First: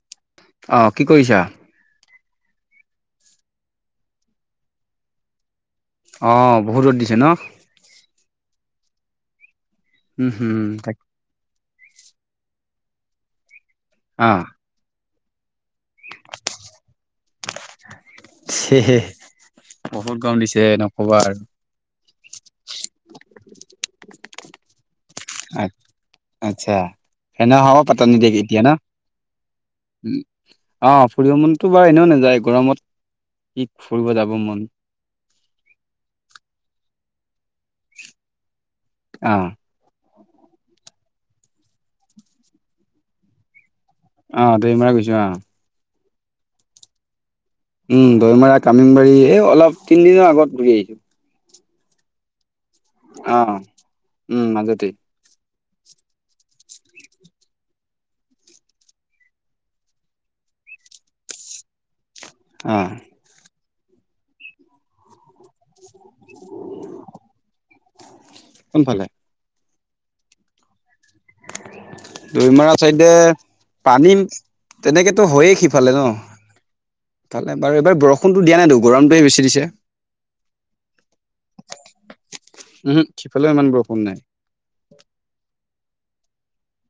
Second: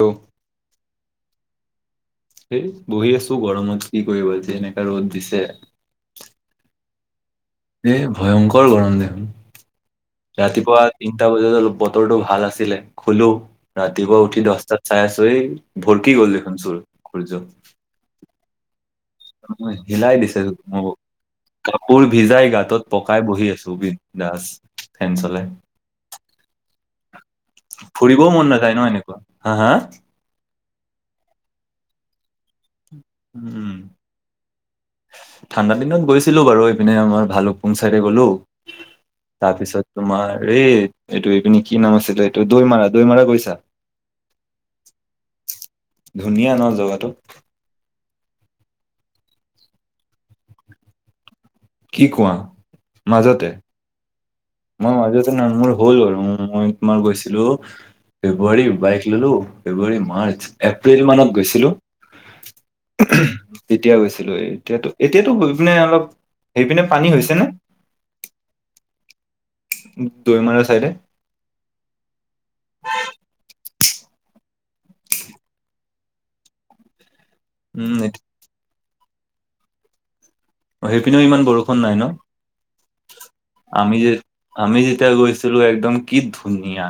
Hello. অ', কি কৰিছা? এই বহি আছো গৰমত কি কৰিব যেনেকা ৰ'দ দিছে। অ', বহুত ৰ'দ দিছে ন। এই ভয়ংকৰ গৰম দেখোন। উম হম ৰাতিপুৱা তাক আটা বজাত অলপ বতৰটো ভাল আছিলে শোলো। ৰাতিপুৱা অ উঠি দহটাত চাই আছোঁ এই ভৰকি গ'ল দেখোন চোৰ সূৰ্য। সেয়হে হিলাই বহুত গম দিছে মোক নকবা আৰু। কাপোৰ ভিজায় গাত হতত পকাই বহি আছো বিনদাস ফেন চলোই। আচ্ছা এনে হ'ব পাতা ফুৰিবও নিদিয়ে মন এতিয়া নাখায় ন এনেকুৱা হা হা। অ', ফুৰিব মনতো বাৰু এনেওঁ নাযায় গৰমত। কি উম। ফুৰিব যাব মন ঠাণ্ডা দিনত গৈছিলোঁ বাৰু এইপিনে আমাৰ ভালুকপুং চাইডে গ'লো। অ তাৰপিছত তোমাৰ এইটো এইটো কি নাম আছিলে এইটো দৈমাৰা দৈমাৰা গৈছাঁ। অ', দৈমৰা গৈছো অ'। ধুনীয়া ন জগাটো। উম দৈমাৰ কামিমবাৰী এই অলপ তিনিদিনৰ আগত ঘৰি আহিছো। কি কোৱা অ মাজতে মই মাজতে নমোৰ হ'ল আৰু মই তোমাৰ গৈছিলো। ফেব্ৰুৱাৰী বাইক ললো ফেব্ৰুৱাৰী মাৰ্চ এপ্ৰিল মানত গৈছিলো। অ', তেতিয়া গৈছিলো। এতিয়াতো এতিয়াতো গৈ পিনে অলপ হেৰি পিনে পানী হৈছে নে কোনফালে দৈমাৰৰ চাইডে [inaudible] দৈ মৰা চাইদে পানী তেনেকেতো হয়য়ে সিফালে ন তালে বাৰু উম এইবাৰ বৰষুণতটো দিয়া নাইতো গৰমটোৱে বেছি দিছে। সেইপিনেও ইমান বৰষুণ নাই ন উহু সিফালেও ইমান বৰষুণ আমি নাই যে আমি যেতিয়া গৈছিলো। একদম কি ধুনীয়া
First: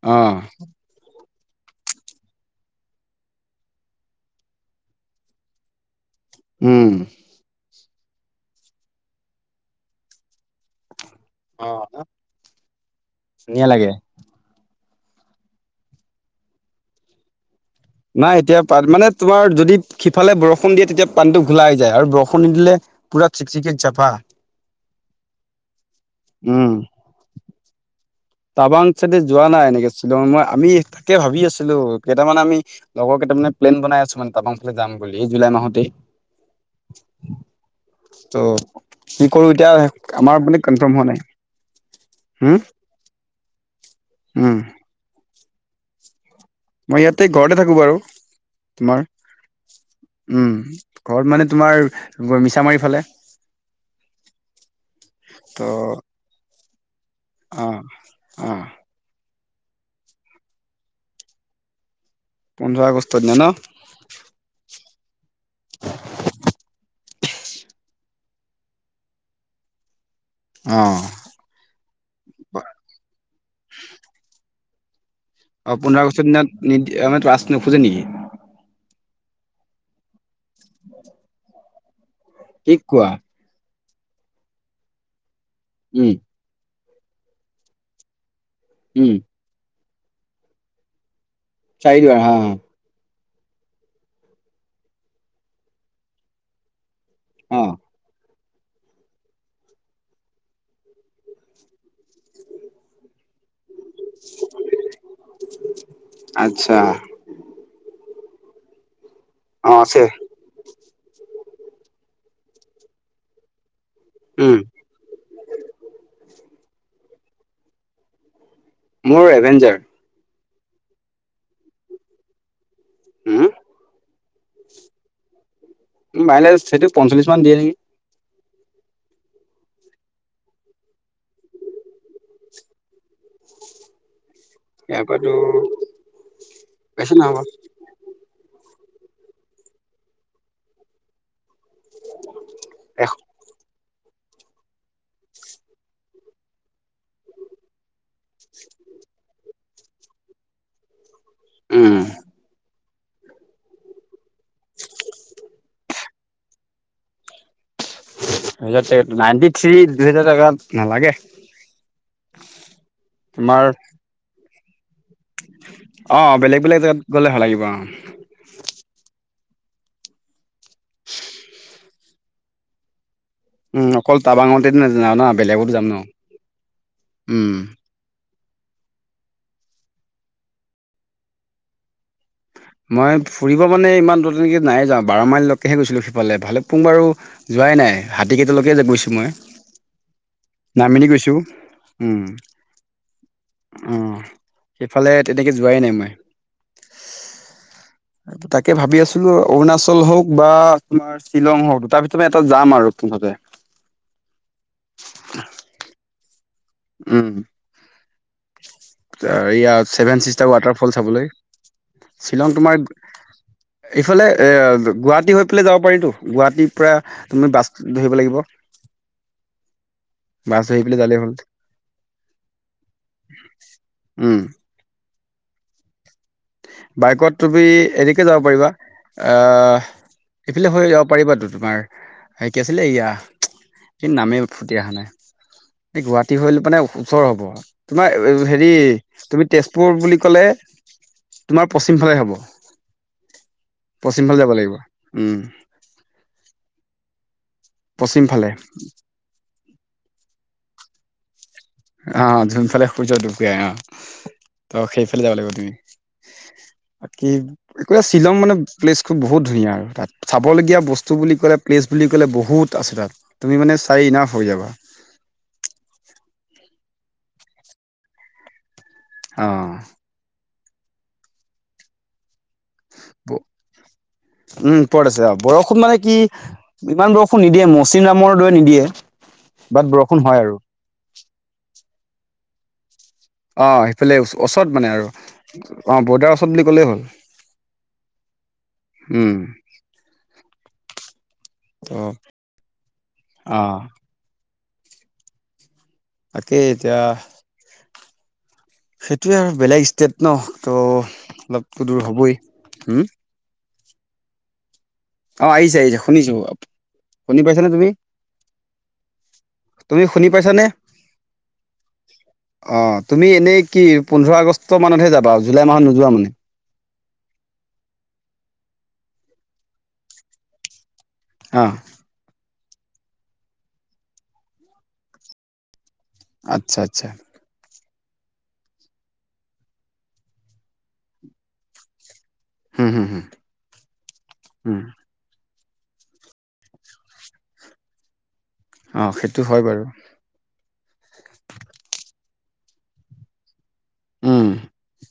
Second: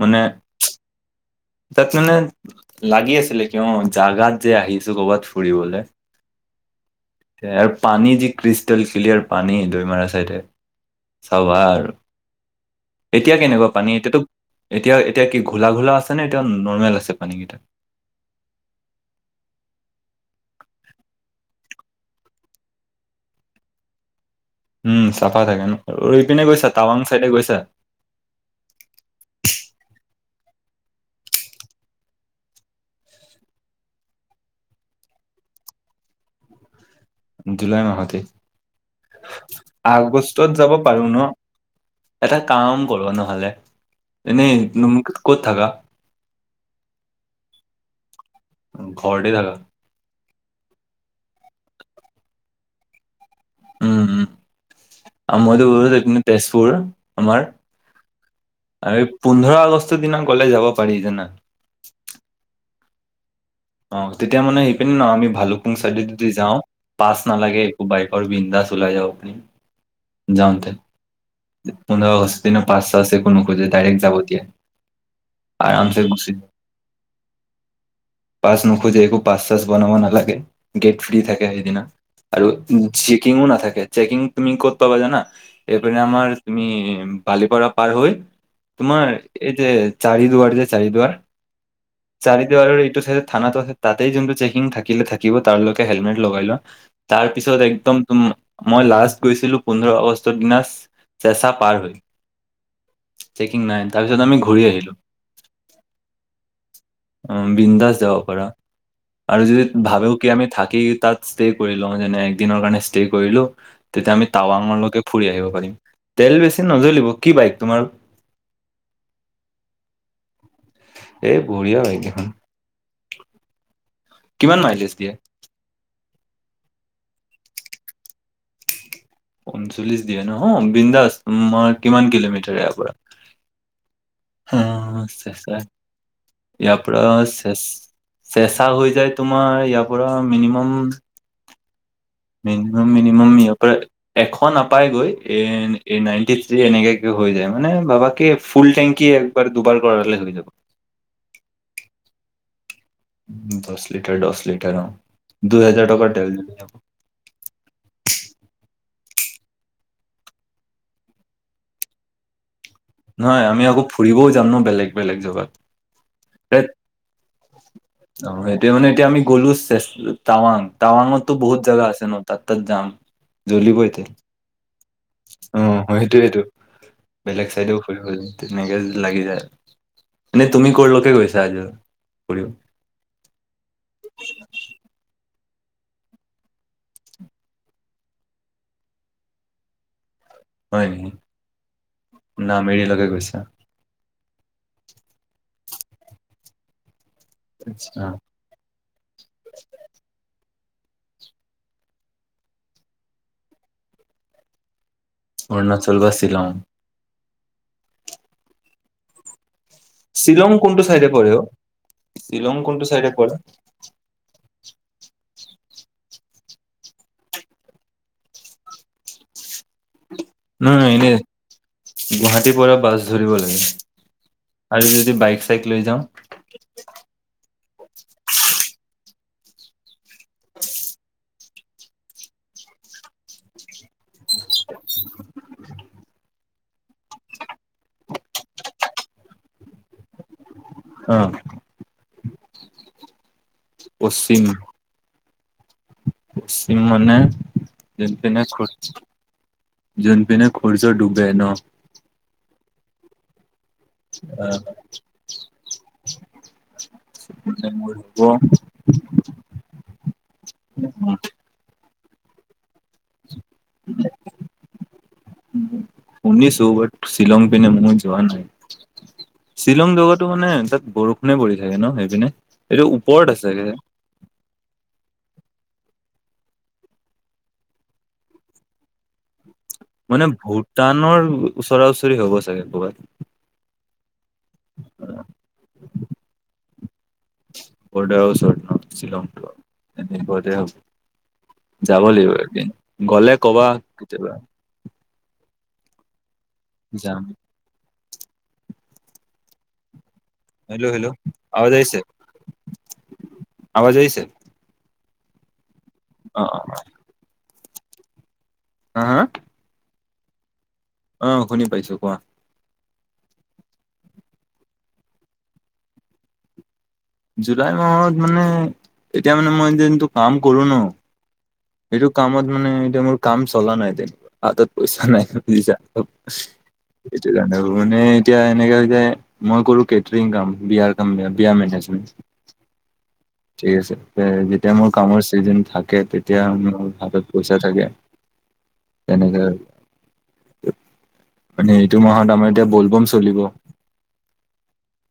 মানে অ', তাক মানে লাগি আছিলে, কিয় জাগাত যে আহিছো কৰবাত ফুৰিবলৈ উম। আৰু পানী যি ক্ৰিষ্টেল ক্লিয়াৰ পানী দৈমাৰা চাইডে চাবা অ', আৰু। এতিয়া কেনেকুৱা ধুনীয়া পানী লাগে। এতিয়াতো এতিয়া এতিয়া কি ঘোলা ঘোলা আছেনে এতিয়া নৰ্মেল আছে পানীকেইটা। নাই এতিয়া পা মানে তোমাৰ যদি সিফালে বৰষুণ দিয়ে তেতিয়া পানীতটো ঘোলা হৈ যায় আৰু বৰষুণ নিদিলে পুৰা চিকচিকিয়া চাফা। উম চাফা থাকে। ন ৰিপিনে গৈছা টাৱাং চাইডে গৈছা। টাবাং চেডে যোৱা নাই। এনেকেছিলো মই আমি তাকে ভাবি আছিলো। কেইটামান আমি লগৰ কেইটাৰ মানে প্লেন বনাই আছো টাবাং ফালে যাম বুলি জুলাই মাহতে জুলাই মাহতে ত' কি কৰো এতিয়া আমাৰ আগষ্টত মানে যাব কনফাৰ্ম পাৰো হোৱা ন নাই। এটা হম, কাম কৰ নহলে উম, এনেই ক'ত থাকা। মই ইয়াতে ঘৰতে থাকো বাৰু তোমাৰ ঘৰতে থাকা উম ঘৰত মানে তোমাৰ মিছামাৰি ফালে উম আৰু ত' মই গ কি তেজপুৰ আমাৰ অ', অ', আৰু পোন্ধৰ আগষ্টৰ দিনা গলে যাব পাৰি জানা পোন্ধৰ আগষ্টত ন নহ'ব অ', তেতিয়া মানে সেইপিনি ন আমি ভালুকুং চাইডে যদি যাওঁ। পাছ নালাগে। একো বাইকৰ বিন্ধা চ ওলাই যাও আপুনি যাওঁতে অ', পন্ৰস্থ কি ন পচ আছে। ক নকৈ যে ডাইৰেক্ যাবততি অ', পোন্ধৰ আগষ্টৰ দিনত নিদ মানে ৰা নোখোজে নেকি পাছ নোখোজে একো পাছ চাছ বনাব নালাগে গেট ফ্ৰী থাকে। সেইদিনা আৰু কি কোৱা চেকিংও না থাকে চেকিং তুমি কৰত পা জানা এপ উম আমাৰ তুমি বালিপাৰা পাৰ হৈ তোমাৰ উম এই যে চাৰিদুৱাৰ যে চাৰিদুৱাৰ চাৰিদুৱাৰ হা চাৰিদুৱাৰৰ এইটো থানাতো আছে তাতেই যোনটো চেকিং থাকিলে। থাকিব তাৰলকে হেলমেট লগাই লোৱা তাৰ পিছত অ একদম তুম মই লাষ্ট গৈছিলো পোন্ধৰ আগষ্টৰ দিনা চেঁচা পাৰ হৈ চেকিং নাই। তাৰপিছত আমি ঘূৰি আহিলো আচ্ছা বিন্দাস দেও আৰু যদি অ আছে ভাবেও কি আমি থাকি তাত- ষ্টে কৰি লো যেনে এক দিনৰ কাৰণে ষ্টে কৰিলোঁ। তেতিয়া আমি উম টাৱাঙলৈকে ফুৰি আহিব পাৰিম। তেল বেছি নজ্বলিব। কি বাইক তোমাৰ? মোৰ এভেঞ্জাৰ। এই বঢ়িয়া বাইকখন। উম। কিমান মাইলেজ দিয়ে? মাইলেজ সেইটো পঞ্চলিছ মান দিয়ে নেকি। পঞ্চলিছ দিয়ে নহ বিন্দাছ। মই কিমান কিলোমিটাৰ ইয়াৰ পৰা? ইয়াৰ অঁ পৰাতো চেঁচা, ইয়াৰ পৰা বেছি নহ'ব চেঁ- চেঁচা হৈ যায় তোমাৰ ইয়াৰ পৰা মিনিমাম- এশ মিনিমাম-মিনিমাম ইয়াৰ পৰা- এশ নাপাই গৈ, এ এ নাইনটি থ্ৰী এনেকাকে হৈ যায় মানে ভাৱক- ফুল টেংকি একবাৰ, দুবাৰ কৰালে হৈ যাব। উম। দশ লিটাৰ, দশ লিটাৰ অঁ, দুই হাজাৰ টকা তেল যাব। নাইনটি থ্ৰী দুহেজাৰ টকাত নালাগে। নহয় আমি আকৌ ফুৰিবও যাম ন বেলেগ। বেলেগ জেগাত অঁ, বেলেগ বেলেগ জেগাত গ'লে ভাল লাগিব অঁ। অঁ, সেইটোৱে মানে এতিয়া আমি গ'লো টাৱাং, টাৱাংঙতো বহুত জেগা আছে ন তাত-তাত যাম। উম জ্বলিবই তেল অকল টাৱাংঙতে নাজানা ন, অ বেলেগত যাম ন, সেইটোয়েইটো বেলেগ উম। চাইডেও তেনেকে লাগি যায়। এনে তুমি ক'লৈকে গৈছা আজোৰ ফুৰিব? মই ফুৰিব মানে ইমান দূৰত তেনেকৈ নাই যোৱা, বাৰ মাইললৈকেহে গৈছিলোঁ সিফালে। ভালুক পুং বাৰু- যোৱাই নাই, হাতীকেইটালকে গৈছো মই। হয় নামেলি নেকি গৈছো, উম। নামেৰিলৈকে গৈছা অঁ, সেইফালে তেনেকৈ যোৱাই নাই মই। আচ্ছা। তাকে ভাবি আছিলো অৰুণাচল হওঁক বা তোমাৰ- শ্বিলং হওঁক দুটাৰ ভিতৰত এটা যাম আৰু মুঠতে। অৰুণাচল বা ছিলং। উম। ইয়াৰ ছেভেন চিষ্টাৰ শ্বিলং কোনটো ৱাটাৰফল চাইডে চাবলৈ। পৰে অ? শ্বিলং কোনটো তোমাৰ- চাইডে পৰে? এইফালে এ গুৱাহাটী হৈ পেলাই যাব পাৰিতো। গুৱাহাটীৰ পৰা- তুমি বাছ ধৰিব লাগিব। বাছ ধৰি নহ পেলাই এনে যালেই হ'ল গুৱাহাটীৰ পৰা বাছ ধৰিব লাগে। উম আৰু যদি বাইক-চাইক লৈ যাওঁ- বাইকত তুমি এনেকৈ যাব পাৰিবা আ- এইফালে হৈ যাব পাৰিবটো তোমাৰ কি আছিলে এয়া- কি নামেই ফুটি অহা নাই, এই গুৱাহাটী হৈল মানে ওচৰ হব। তোমাৰ হেৰি, তুমি তেজপুৰ বুলি ক'লে- অ তোমাৰ পশ্চিম ফালে হব, পশ্চিম ফালে যাব লাগিব, উম। পশ্চিম মানে পশ্চিম যোনপিনে- ফালে যোন পিনে সূৰ্য্য ডুবে ন। অঁ, যোন ফালে সূৰ্য্য ডুবে আহ। ত, সেইফালে যাব লাগিব তুমি। বাকী মানে একো মোৰ শ্বিলং মানে- প্লেচটো বহুত ধুনীয়া আৰু তাত চাবলগীয়া বস্তু বুলি ক'লে প্লেচ বুলি ক'লে বহুত আছে তাত। তুমি মানে চাই এনাফ হৈ যাবা। উম, শুনিছো বাট শ্বিলং পিনে মই যোৱা নাই। অ'। শ্বিলং জগাটো মানে তাত বৰষুণে পৰি থাকে ন, সেইপিনে এইটো ওপৰত আছেগে। উম ওপৰত আছে অ', বৰষুণ মানে কি ইমান বৰষুণ নিদিয়ে মৌচিম নামৰ দৰে নিদিয়ে। বাট বৰষুণ মানে হয় আৰু ভূটানৰ ওচৰা-ওচৰি হ'ব চাগে ক'ৰবাত। অ', সেইফালে ওচৰত মানে আৰু অ', বৰ্ডাৰ ওচৰত বুলি ক'লেই হ'ল। বৰ্ডাৰ ওচৰত নাই শ্বিলং উম [unintelligible] যাব ত' লাগিব এদিন গ'লে কবা আহ কেতিয়াবা। তাকে এতিয়া যাম সেইটোৱে আৰু বেলেগ ষ্টেট ন তো হেল্ল' হেল্ল' আৱাজ অলপতো দূৰ হ'বই হুম। আৱজ আহিছে। অ', আহিছে, আহিছে শুনিছোঁ অ অ শুনি পাইছানে তুমি? হা, হা তুমি শুনি পাইছানে? অ', শুনি পাইছোঁ কোৱা। অ', তুমি এনেই কি পোন্ধৰ আগষ্ট মানতহে যাবা জুলাই মাহত নোযোৱা মানে। জুলাই মাহত মানে এতিয়া মানে মই যোনটো কাম কৰো ন অ'। এইটো কামত মানে এয়া মোৰ কাম চলা নাই হাতত পইচা নাই বুজিছা। আচ্ছা, আচ্ছা। সেইটো মানে এতিয়া এনেকে যে মই কৰো কেটাৰিং কাম বিয়াৰ কাম বিয়া মেনেজমেন্ট হুম, হুম হু ঠিক আছে, তে যেতিয়া মোৰ কামৰ চিজন থাকে তে এতিয়া মো হাতত পইচা থাকে অ সেইটো তেনেকে হয় বাৰু মানে এইটো মাহত আমাৰ এতিয়া ব'লব'ম চলিব উম।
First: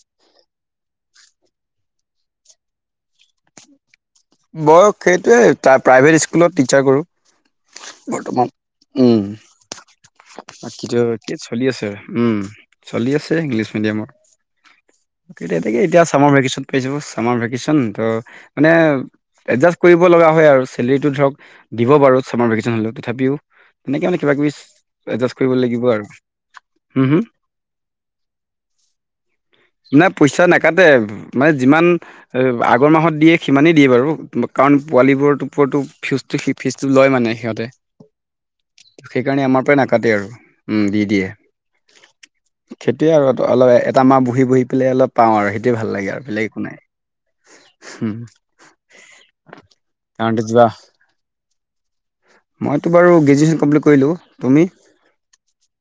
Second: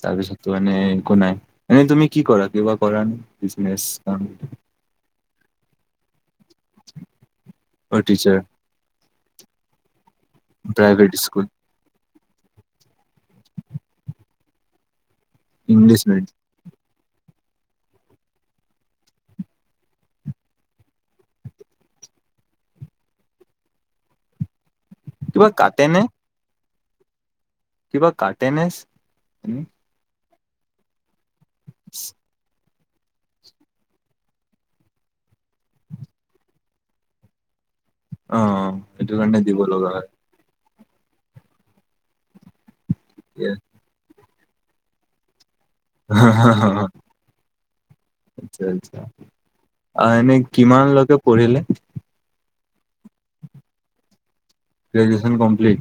তাৰপিছততো এনে একো নাই এনে তুমি কি কৰা কিবা কৰা নে বিজনেচ। কাম বয় সেইটোৱে প্ৰাইভেট স্কুলত টিচাৰ কৰোঁ অ' টিচাৰ বৰ্তমান। উম, বাকীটো প্ৰাইভেট কি স্কুল চলি আছে উম। চলি আছে ইংলিছ মিডিয়ামত। এতিয়া তাকে ইংলিছ এতিয়া চামাৰ মিডিয়াম ভেকেশন পাইাব চামাৰ ভেকেশচন ত' মানে এডজাষ্ট কৰিব লগা হয় আৰু চেলেৰিটো ধৰক দিব পাৰ চামাৰ ভেকেচন হ'লেও তথাপিও তেনেকে মানে কিবা- কিবি এডজাষ্ট কিবা কৰিব কাটে লাগিব নে আৰু হুম, হুম। কিবা কাটেনেছ না পইচা নাকাটে মানে যিমান আগৰ মাহত দিয়ে সিমানেই দিয়ে বাৰু। কাৰণ পোৱালিবোৰৰ ওপৰতো ফিজটো স ফিজটো লয় মানে সিহঁতে অ' সেইটো কাৰণে সেইকাৰণে দিব আমাৰ পৰাই লগা হয়। নাকাটে আৰু। উম দি দিয়ে সেইটো য়ে আৰু অলপ এটা মাহ বহি, বহি পেলাই অলপ পাওঁ আৰু সেইটোৱে ভাল লাগে আৰু বেলেগ একো নাই। আচ্ছা, আচ্ছা কাৰণ এনেই যোৱা কিমান লকে পঢ়িলে? মইতো বাৰু গ্ৰেজুৱেচন কমপ্লিট কৰিলোঁ, তুমি? Graduation complete?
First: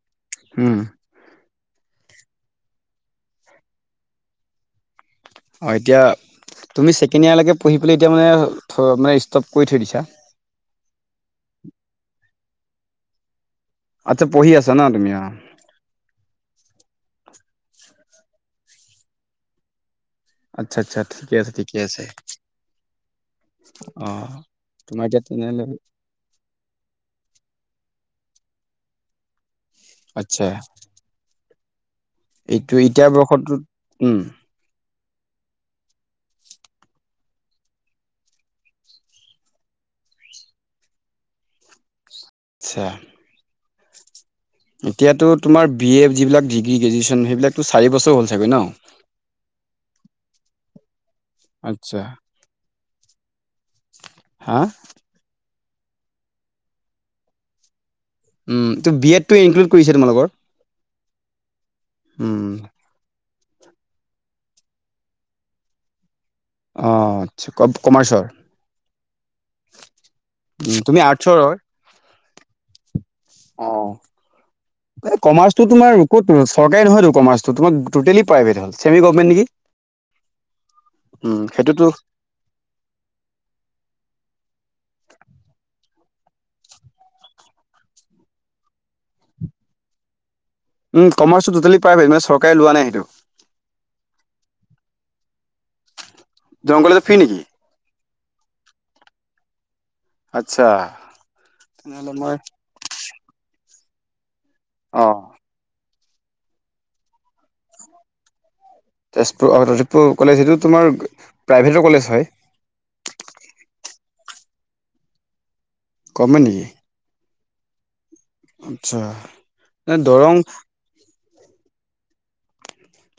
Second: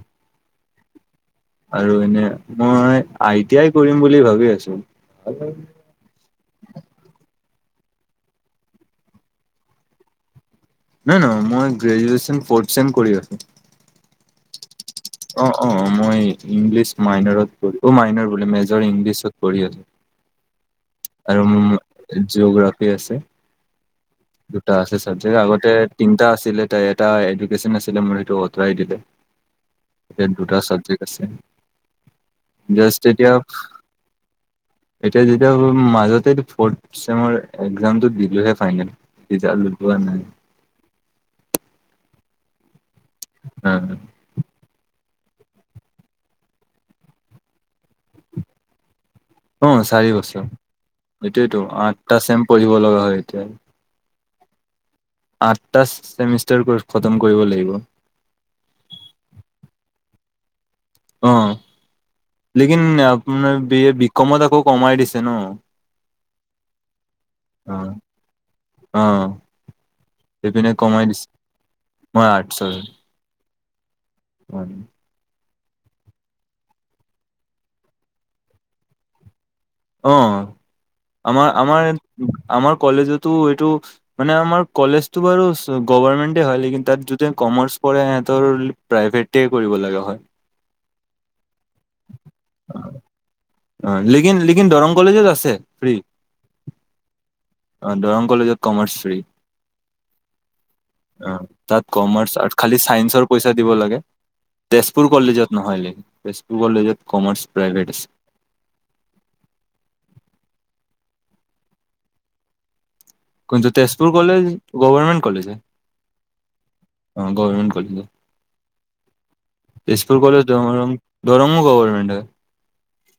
আৰু এনে মই আই টি আই কৰিম বুলি ভাবি আছোঁ। অ', এতিয়া তুমি ছেকেণ্ড ইয়াৰলৈকে পঢ়ি পেলাই এতিয়া মানে মানে ষ্টপ কৰি থৈ দিছা। নাই নহয় মই গ্ৰেজুয়চন ফৰ্থ চেম কৰি আছো। আচ্ছা পঢ়িছ না তুমি অ। অ অ মই ইংলিছ মাইনাৰত পঢ়ো অ মাইনাৰ বোলে মেজৰ ইংলিছত পঢ়ি আছো। আচ্ছা আচ্ছা। ঠিকে আৰু আছে ঠিকে আছে জিঅগ্ৰাফি আছে অ দুটা আছে তোমাৰ এতিয়া চাবজেক্ট তেনেহলে আগতে তিনিটা আছিলে তাৰে এটা এডুকেশ্যন আছিলে মোৰ সেইটো আঁতৰাই দিলে। ইয়াত আচ্ছা দুটা চাবজেক্ট আছে। এইটো এতিয়া বৰ্ষটোত উম। এতিয়া যেতিয়া মাজতে ফৰ্থ ছেমৰ একজামটো দিলোহে ফাইনেল ৰিজালটো পোৱা নাই। আচ্ছা। [inaudible] এতিয়াতো তোমাৰ বি এ যিবিলাক ডিগ্ৰী গ্ৰেজুৱেশ্যন সেইবিলাকতো চাৰ বছৰ হ'ল ছাগৈ ন? অ চাৰি বছৰ এইটোৱেতো আচ্ছা আঠটা চেম পঢ়িব লগা হয় এতিয়া। হা? আঠটা চেমিষ্টাৰ খতম কৰিব লাগিব। উম তো বিয়েডটো ইনক্লুড কৰিছে তোমালোকৰ? অ উম লেকিন আপোনাৰ বি বিকমত আকৌ কমাই দিছে ন। অ আচ্ছা অ ক-কমাৰ্চৰ? অ সেইপিনে তুমি কমাই দিছো। আৰ্টছৰ হয় মই আৰ্টচৰ। অ। হয়। কমাৰ্চো তোমাৰ ক'ত চৰকাৰী নহয়তো কমাৰ্চ প্ৰাইভেট হ'ল। চেমি গভমেট নেকি? অ উম, সেইটোতো আমাৰ-আমাৰ-আমাৰ কলেজতো এইটো মানে আমাৰ কলেজটো বাৰু গভৰ্মেন্টেই হয় লেকিন তাত যদি কমাৰ্চ পঢ়ে সিহঁতৰ প্ৰাইভেটেই কৰিব লাগে হয়। উম কমাৰ্চটো টোটেল প্ৰাইভেট মান চৰকাৰে লোৱা নাই সেইটো। অ লেকিন লেকিন দৰং কলেজত আছে ফ্ৰী। দৰং কলেজত ফ্ৰি নেকি? অ দৰং কলেজত কমাৰ্চ ফ্ৰী। আচ্ছা অ তাত তেনেহ'লে মই কমাৰ্চ আৰ্টচ খালি চাইন্সৰ পইচা দিব লাগে। তেজপুৰ অ', কলেজত নহয় নেকি তেজপুৰ কলেজত কমাৰ্চ প্ৰাইভেট আছে। তেজপুৰ তেজিতপুৰ কলেজ সেইটো তোমাৰ প্ৰাইভেটৰ কলেজ হয়? কোনটো? তেজপুৰ কলেজ গভৰ্মেণ্ট কলেজে হয়। গভৰ্মেন্ত নেকি? অ গভমেণ্ট কলেজ হয়। আচ্ছা এ তেজপুৰ দৰং কলেজ দৰংও গভৰ্মেণ্ট হয়।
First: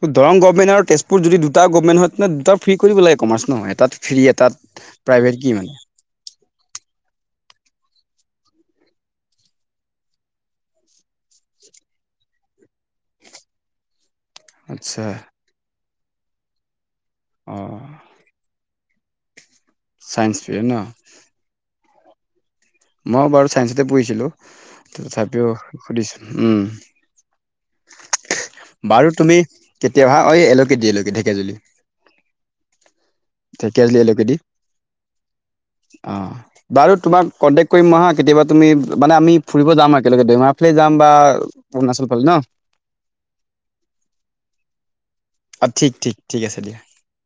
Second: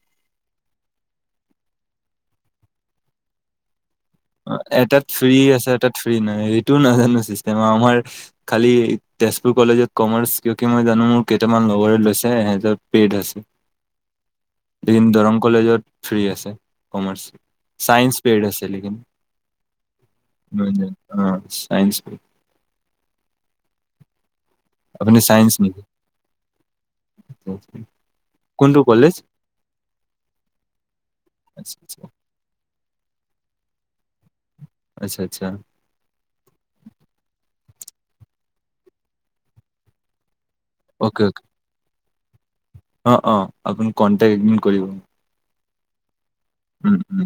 ত' দৰং গভমেন্ত আৰু তেজপুৰ যদি দুটা গভমণ্ট হয় তেনে দুটা ফ্ৰী কৰিব লাগে কমাৰ্চ নহয় এটাত ফ্ৰী এটাত ফ্ৰী প্ৰাইভেট কি আছে মানে? এটাত ফ্ৰী নহ এইটোও নাজানো চিষ্টেম আমাৰ খালি তেজপুৰ কলেজত কমাৰ্চ কিয়কি মই জানো মোৰ কেইটামান লগৰ লৈছে সেহতৰ পেইড আছে। [unintelligible] আচ্ছা লেকিন দৰং কলেজত ফ্ৰী আছে কমাৰ্চ, অ'। চাইন্স পেইড আছে লেলিন। চাইন্স ফ্ৰী ন অ চাইন্স মই বাৰু চাইন্সতে পঢ়িছিলো আপুনি তথাপিও চাইন্স নেকি সুধিছো উম। কোনটো বাৰু কলেজ তুমি কেতিয়াবা অঐ এলকে দি এলকে ঢেকিয়াজুলি। [unintelligible] ঢেকীয়াজুলি এলকে দি। আচ্ছা আচ্ছা। অঁ বাৰু তোমাক কণ্টেক্ট কৰিম নহা কেতিয়াবা তুমি মানে আমি ফুৰিব যাম আৰু একেলগে দেমাৰ। সেইফালে যাম বা অ'কে অ'কে অৰুণাচল ফালে ন? অ অ আপুনি কণ্টেক্ট এক দিন কৰিব। অঁ ঠিক ঠিক ঠিক আছে দিয়া। উম উম।